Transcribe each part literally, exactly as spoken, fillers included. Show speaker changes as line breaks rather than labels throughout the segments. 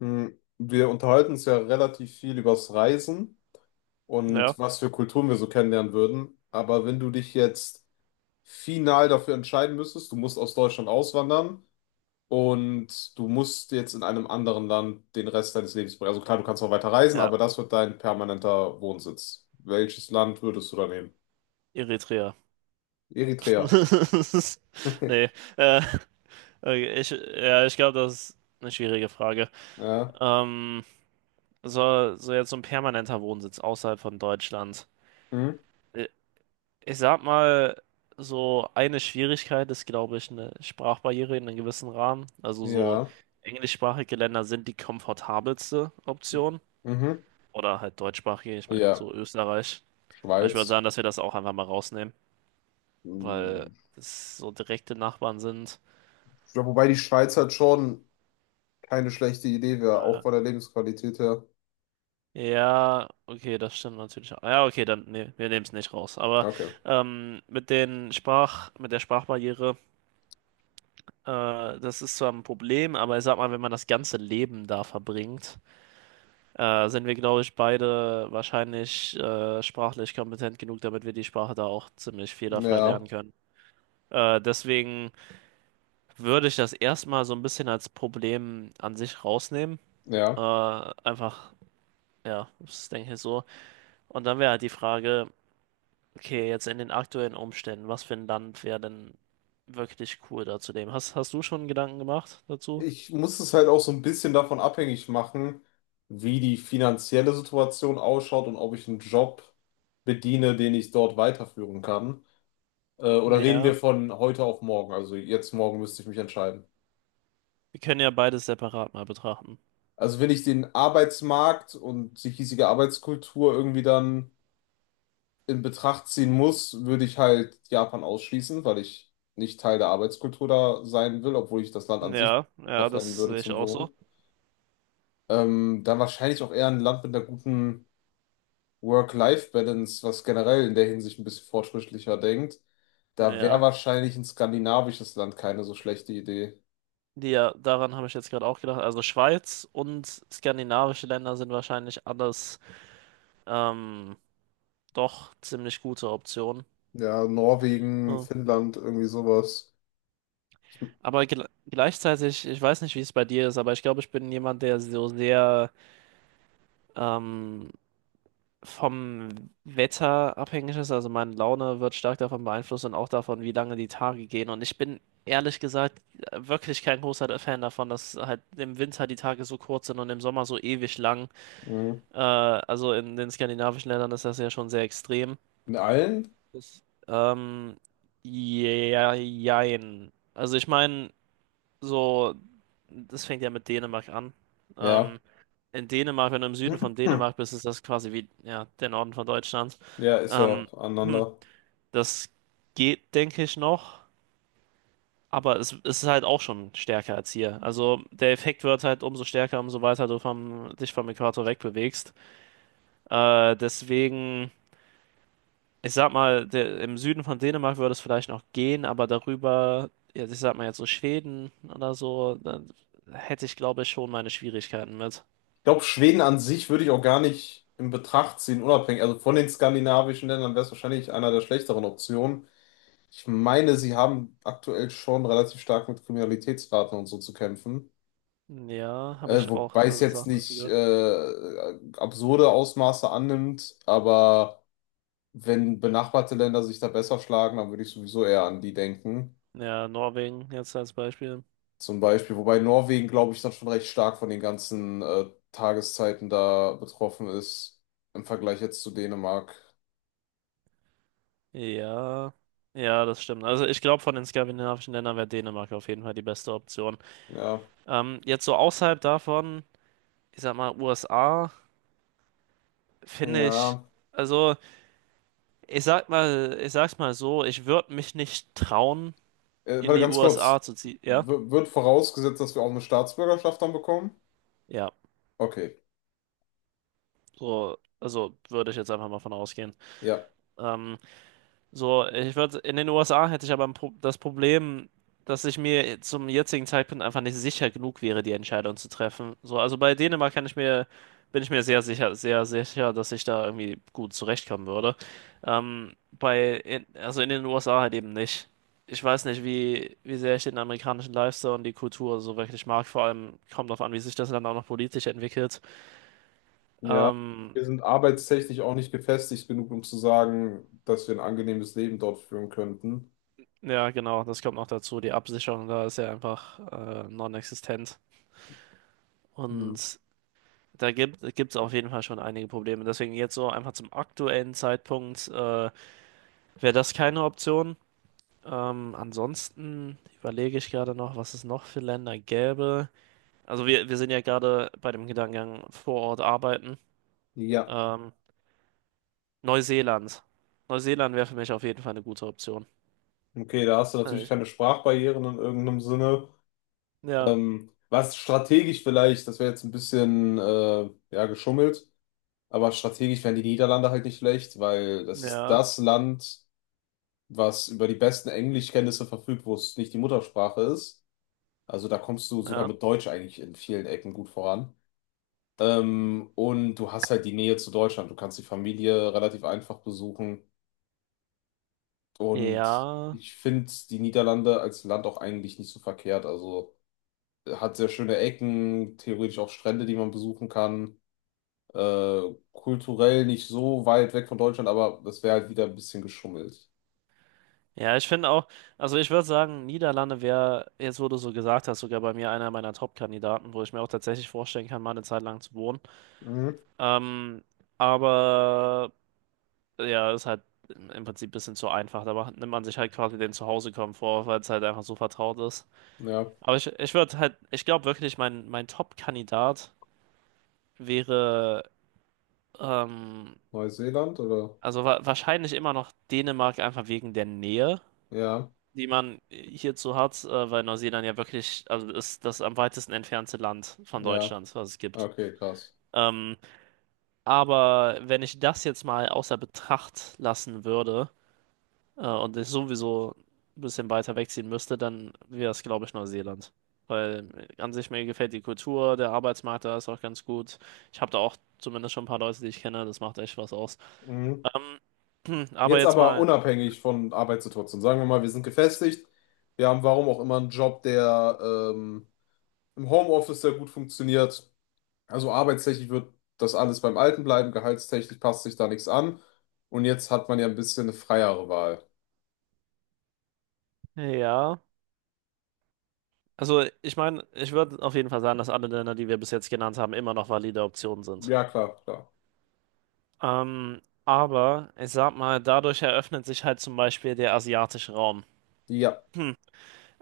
Hm, Wir unterhalten uns ja relativ viel übers Reisen
Ja,
und was für Kulturen wir so kennenlernen würden. Aber wenn du dich jetzt final dafür entscheiden müsstest, du musst aus Deutschland auswandern und du musst jetzt in einem anderen Land den Rest deines Lebens bringen. Also klar, du kannst noch weiter reisen,
ja,
aber das wird dein permanenter Wohnsitz. Welches Land würdest du da nehmen?
Eritrea.
Eritrea.
Nee, äh, okay, ich, ja, ich glaube, das ist eine schwierige Frage.
Ja.
Ähm, so, so jetzt so ein permanenter Wohnsitz außerhalb von Deutschland.
Hm?
Äh, Ich sag mal, so eine Schwierigkeit ist, glaube ich, eine Sprachbarriere in einem gewissen Rahmen. Also so
Ja.
englischsprachige Länder sind die komfortabelste Option.
Mhm.
Oder halt deutschsprachige, ich meine,
Ja,
so Österreich. Aber ich würde
Schweiz.
sagen, dass wir das auch einfach mal rausnehmen, weil
Hm.
es so direkte Nachbarn sind.
Ja, wobei die Schweiz halt schon, keine schlechte Idee wäre, auch
Äh,
von der Lebensqualität her.
Ja, okay, das stimmt natürlich auch. Ja, okay, dann, nee, wir nehmen es nicht raus. Aber
Okay.
ähm, mit den Sprach, mit der Sprachbarriere, äh, das ist zwar ein Problem, aber ich sag mal, wenn man das ganze Leben da verbringt, äh, sind wir, glaube ich, beide wahrscheinlich äh, sprachlich kompetent genug, damit wir die Sprache da auch ziemlich fehlerfrei
Ja,
lernen können. Äh, deswegen würde ich das erstmal so ein bisschen als Problem an sich rausnehmen. Äh,
ja.
einfach, ja, das denke ich so. Und dann wäre halt die Frage. Okay, jetzt in den aktuellen Umständen, was für ein Land wäre denn wirklich cool da zu leben? Hast, hast du schon Gedanken gemacht dazu?
Ich muss es halt auch so ein bisschen davon abhängig machen, wie die finanzielle Situation ausschaut und ob ich einen Job bediene, den ich dort weiterführen kann. Äh, oder reden
Ja,
wir von heute auf morgen? Also jetzt morgen müsste ich mich entscheiden.
wir können ja beides separat mal betrachten.
Also wenn ich den Arbeitsmarkt und die hiesige Arbeitskultur irgendwie dann in Betracht ziehen muss, würde ich halt Japan ausschließen, weil ich nicht Teil der Arbeitskultur da sein will, obwohl ich das Land an sich
Ja,
super
ja,
fänden
das
würde
sehe ich
zum
auch
Wohnen.
so.
Ähm, dann wahrscheinlich auch eher ein Land mit einer guten Work-Life-Balance, was generell in der Hinsicht ein bisschen fortschrittlicher denkt. Da wäre
Ja,
wahrscheinlich ein skandinavisches Land keine so schlechte Idee.
die, ja, daran habe ich jetzt gerade auch gedacht. Also Schweiz und skandinavische Länder sind wahrscheinlich alles ähm, doch ziemlich gute Optionen.
Ja, Norwegen,
Ja.
Finnland, irgendwie sowas.
Aber gel gleichzeitig, ich weiß nicht, wie es bei dir ist, aber ich glaube, ich bin jemand, der so sehr ähm, vom Wetter abhängig ist. Also meine Laune wird stark davon beeinflusst und auch davon, wie lange die Tage gehen. Und ich bin ehrlich gesagt wirklich kein großer Fan davon, dass halt im Winter die Tage so kurz sind und im Sommer so ewig lang.
Mhm.
Äh, also in den skandinavischen Ländern ist das ja schon sehr extrem.
In allen?
Das, Ähm, ja, jein. Also ich meine so, das fängt ja mit Dänemark an.
Ja.
Ähm, in Dänemark, wenn du im Süden von
Hm.
Dänemark bist, ist das quasi wie, ja, der Norden von Deutschland.
Ja, ist ja
Ähm, hm,
aneinander.
das geht, denke ich, noch, aber es, es ist halt auch schon stärker als hier. Also der Effekt wird halt umso stärker, umso weiter du vom, dich vom Äquator wegbewegst. Äh, deswegen. Ich sag mal, der, im Süden von Dänemark würde es vielleicht noch gehen, aber darüber, ja, ich sag mal jetzt so Schweden oder so, dann hätte ich glaube ich schon meine Schwierigkeiten mit.
Ich glaube, Schweden an sich würde ich auch gar nicht in Betracht ziehen, unabhängig. Also von den skandinavischen Ländern wäre es wahrscheinlich einer der schlechteren Optionen. Ich meine, sie haben aktuell schon relativ stark mit Kriminalitätsraten und so zu kämpfen.
Ja, habe
Äh,
ich auch
wobei es
so
jetzt
Sachen dazu
nicht
gehört.
äh, absurde Ausmaße annimmt, aber wenn benachbarte Länder sich da besser schlagen, dann würde ich sowieso eher an die denken.
Ja, Norwegen jetzt als Beispiel.
Zum Beispiel, wobei Norwegen, glaube ich, dann schon recht stark von den ganzen äh, Tageszeiten da betroffen ist im Vergleich jetzt zu Dänemark.
Ja, ja, das stimmt. Also ich glaube, von den skandinavischen Ländern wäre Dänemark auf jeden Fall die beste Option.
Ja,
Ähm, jetzt so außerhalb davon, ich sag mal, U S A, finde ich,
ja.
also ich sag mal, ich sag's mal so, ich würde mich nicht trauen
Äh,
in
warte,
die
ganz
U S A
kurz.
zu ziehen, ja?
W wird vorausgesetzt, dass wir auch eine Staatsbürgerschaft dann bekommen?
Ja,
Okay,
so, also würde ich jetzt einfach mal von ausgehen.
ja.
Ähm, so, ich würde, in den U S A hätte ich aber ein Pro das Problem, dass ich mir zum jetzigen Zeitpunkt einfach nicht sicher genug wäre, die Entscheidung zu treffen. So, also bei Dänemark kann ich mir, bin ich mir sehr sicher, sehr sicher, dass ich da irgendwie gut zurechtkommen würde. Ähm, bei, in, also in den U S A halt eben nicht. Ich weiß nicht, wie, wie sehr ich den amerikanischen Lifestyle und die Kultur so wirklich mag. Vor allem kommt darauf an, wie sich das Land auch noch politisch entwickelt.
Ja.
Ähm,
Wir sind arbeitstechnisch auch nicht gefestigt genug, um zu sagen, dass wir ein angenehmes Leben dort führen könnten.
ja, genau, das kommt noch dazu. Die Absicherung da ist ja einfach äh, non-existent.
Hm.
Und da gibt es auf jeden Fall schon einige Probleme. Deswegen jetzt so einfach zum aktuellen Zeitpunkt äh, wäre das keine Option. Ähm, ansonsten überlege ich gerade noch, was es noch für Länder gäbe. Also wir, wir sind ja gerade bei dem Gedankengang vor Ort arbeiten.
Ja.
Ähm, Neuseeland. Neuseeland wäre für mich auf jeden Fall eine gute Option.
Okay, da hast du
Also
natürlich
ich,
keine Sprachbarrieren in irgendeinem Sinne.
ja,
Ähm, was strategisch vielleicht, das wäre jetzt ein bisschen äh, ja, geschummelt, aber strategisch wären die Niederlande halt nicht schlecht, weil das ist
ja,
das Land, was über die besten Englischkenntnisse verfügt, wo es nicht die Muttersprache ist. Also da kommst du sogar
ja.
mit Deutsch eigentlich in vielen Ecken gut voran. Ähm, und du hast halt die Nähe zu Deutschland. Du kannst die Familie relativ einfach besuchen. Und
Ja,
ich finde die Niederlande als Land auch eigentlich nicht so verkehrt. Also äh, hat sehr schöne Ecken, theoretisch auch Strände, die man besuchen kann. Äh, Kulturell nicht so weit weg von Deutschland, aber das wäre halt wieder ein bisschen geschummelt.
Ja, ich finde auch, also ich würde sagen, Niederlande wäre, jetzt wo du so gesagt hast, sogar bei mir einer meiner Top-Kandidaten, wo ich mir auch tatsächlich vorstellen kann, mal eine Zeit lang zu wohnen.
Mhm.
Ähm, aber ja, ist halt im Prinzip ein bisschen zu einfach. Da macht, nimmt man sich halt quasi den Zuhause-Komfort, weil es halt einfach so vertraut ist.
Ja,
Aber ich, ich würde halt, ich glaube wirklich, mein, mein Top-Kandidat wäre, ähm,
Neuseeland oder?
also wa wahrscheinlich immer noch Dänemark, einfach wegen der Nähe
Ja,
die man hierzu hat, äh, weil Neuseeland ja wirklich, also ist das am weitesten entfernte Land von
ja.
Deutschland, was es gibt.
Okay, krass.
Ähm, aber wenn ich das jetzt mal außer Betracht lassen würde, äh, und ich sowieso ein bisschen weiter wegziehen müsste, dann wäre es, glaube ich, Neuseeland. Weil an sich mir gefällt die Kultur, der Arbeitsmarkt da ist auch ganz gut. Ich habe da auch zumindest schon ein paar Leute, die ich kenne, das macht echt was aus.
Mhm.
Ähm, aber
Jetzt
jetzt
aber
mal,
unabhängig von Arbeitssituation. Sagen wir mal, wir sind gefestigt. Wir haben warum auch immer einen Job, der ähm, im Homeoffice sehr gut funktioniert. Also arbeitstechnisch wird das alles beim Alten bleiben. Gehaltstechnisch passt sich da nichts an. Und jetzt hat man ja ein bisschen eine freiere Wahl.
ja. Also ich meine, ich würde auf jeden Fall sagen, dass alle Länder, die wir bis jetzt genannt haben, immer noch valide Optionen sind.
Ja, klar, klar.
Ähm, aber ich sag mal, dadurch eröffnet sich halt zum Beispiel der asiatische Raum.
Ja,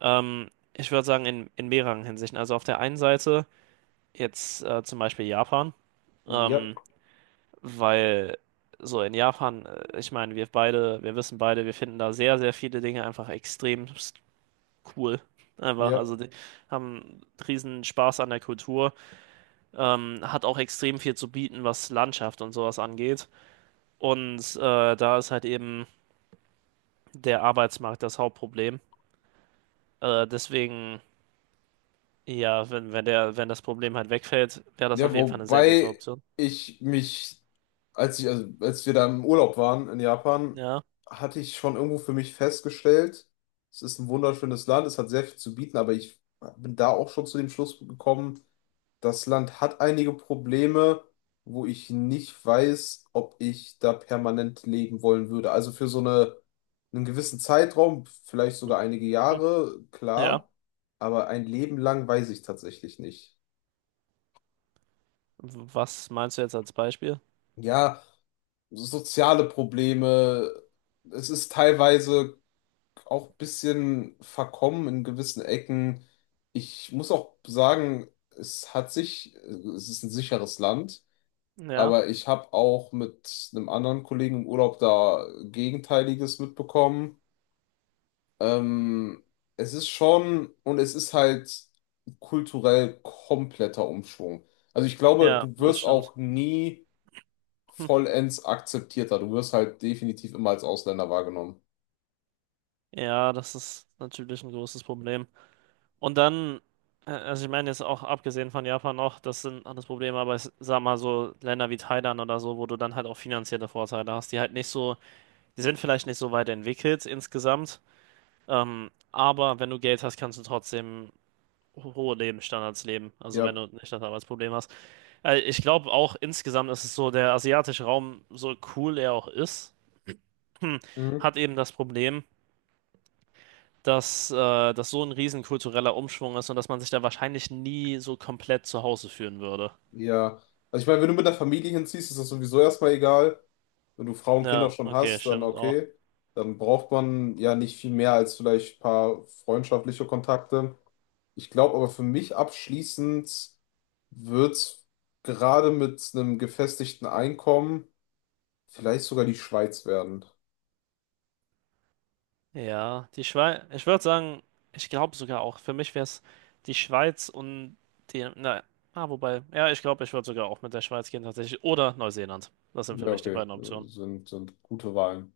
Ähm, Ich würde sagen, in, in mehreren Hinsichten. Also auf der einen Seite jetzt äh, zum Beispiel Japan,
ja,
ähm, weil so in Japan, äh, ich meine, wir beide, wir wissen beide, wir finden da sehr, sehr viele Dinge einfach extrem cool. Einfach,
ja.
also die haben riesen Spaß an der Kultur. Ähm, hat auch extrem viel zu bieten, was Landschaft und sowas angeht. Und äh, da ist halt eben der Arbeitsmarkt das Hauptproblem. Äh, deswegen, ja, wenn, wenn der, wenn das Problem halt wegfällt, wäre das
Ja,
auf jeden Fall eine sehr gute
wobei
Option.
ich mich, als ich, also als wir da im Urlaub waren in Japan,
Ja,
hatte ich schon irgendwo für mich festgestellt, es ist ein wunderschönes Land, es hat sehr viel zu bieten, aber ich bin da auch schon zu dem Schluss gekommen, das Land hat einige Probleme, wo ich nicht weiß, ob ich da permanent leben wollen würde. Also für so eine, einen gewissen Zeitraum, vielleicht sogar einige
hm.
Jahre,
Ja.
klar, aber ein Leben lang weiß ich tatsächlich nicht.
Was meinst du jetzt als Beispiel?
Ja, soziale Probleme. Es ist teilweise auch ein bisschen verkommen in gewissen Ecken. Ich muss auch sagen, es hat sich, es ist ein sicheres Land,
Ja,
aber ich habe auch mit einem anderen Kollegen im Urlaub da Gegenteiliges mitbekommen. Ähm, Es ist schon, und es ist halt kulturell kompletter Umschwung. Also ich glaube,
ja,
du
das
wirst
stimmt.
auch nie
Hm.
vollends akzeptiert akzeptierter. Du wirst halt definitiv immer als Ausländer wahrgenommen.
Ja, das ist natürlich ein großes Problem. Und dann, äh, also ich meine jetzt auch abgesehen von Japan noch, das sind alles Probleme, aber ich sag mal so Länder wie Thailand oder so, wo du dann halt auch finanzielle Vorteile hast, die halt nicht so, die sind vielleicht nicht so weit entwickelt insgesamt, ähm, aber wenn du Geld hast, kannst du trotzdem ho- hohe Lebensstandards leben, also wenn
Ja.
du nicht das Arbeitsproblem hast. Äh, ich glaube auch insgesamt ist es so, der asiatische Raum, so cool er auch ist,
Mhm.
hat eben das Problem, dass, äh, das so ein riesen kultureller Umschwung ist und dass man sich da wahrscheinlich nie so komplett zu Hause fühlen würde.
Ja. Also ich meine, wenn du mit der Familie hinziehst, ist das sowieso erstmal egal. Wenn du Frau und Kinder
Ja,
schon
okay,
hast, dann
stimmt auch.
okay. Dann braucht man ja nicht viel mehr als vielleicht ein paar freundschaftliche Kontakte. Ich glaube aber für mich abschließend wird's gerade mit einem gefestigten Einkommen vielleicht sogar die Schweiz werden.
Ja, die Schweiz, ich würde sagen, ich glaube sogar auch, für mich wäre es die Schweiz und die, na, ah, wobei, ja, ich glaube, ich würde sogar auch mit der Schweiz gehen tatsächlich oder Neuseeland. Das sind für
Ja,
mich die
okay.
beiden Optionen.
Sind, sind gute Wahlen.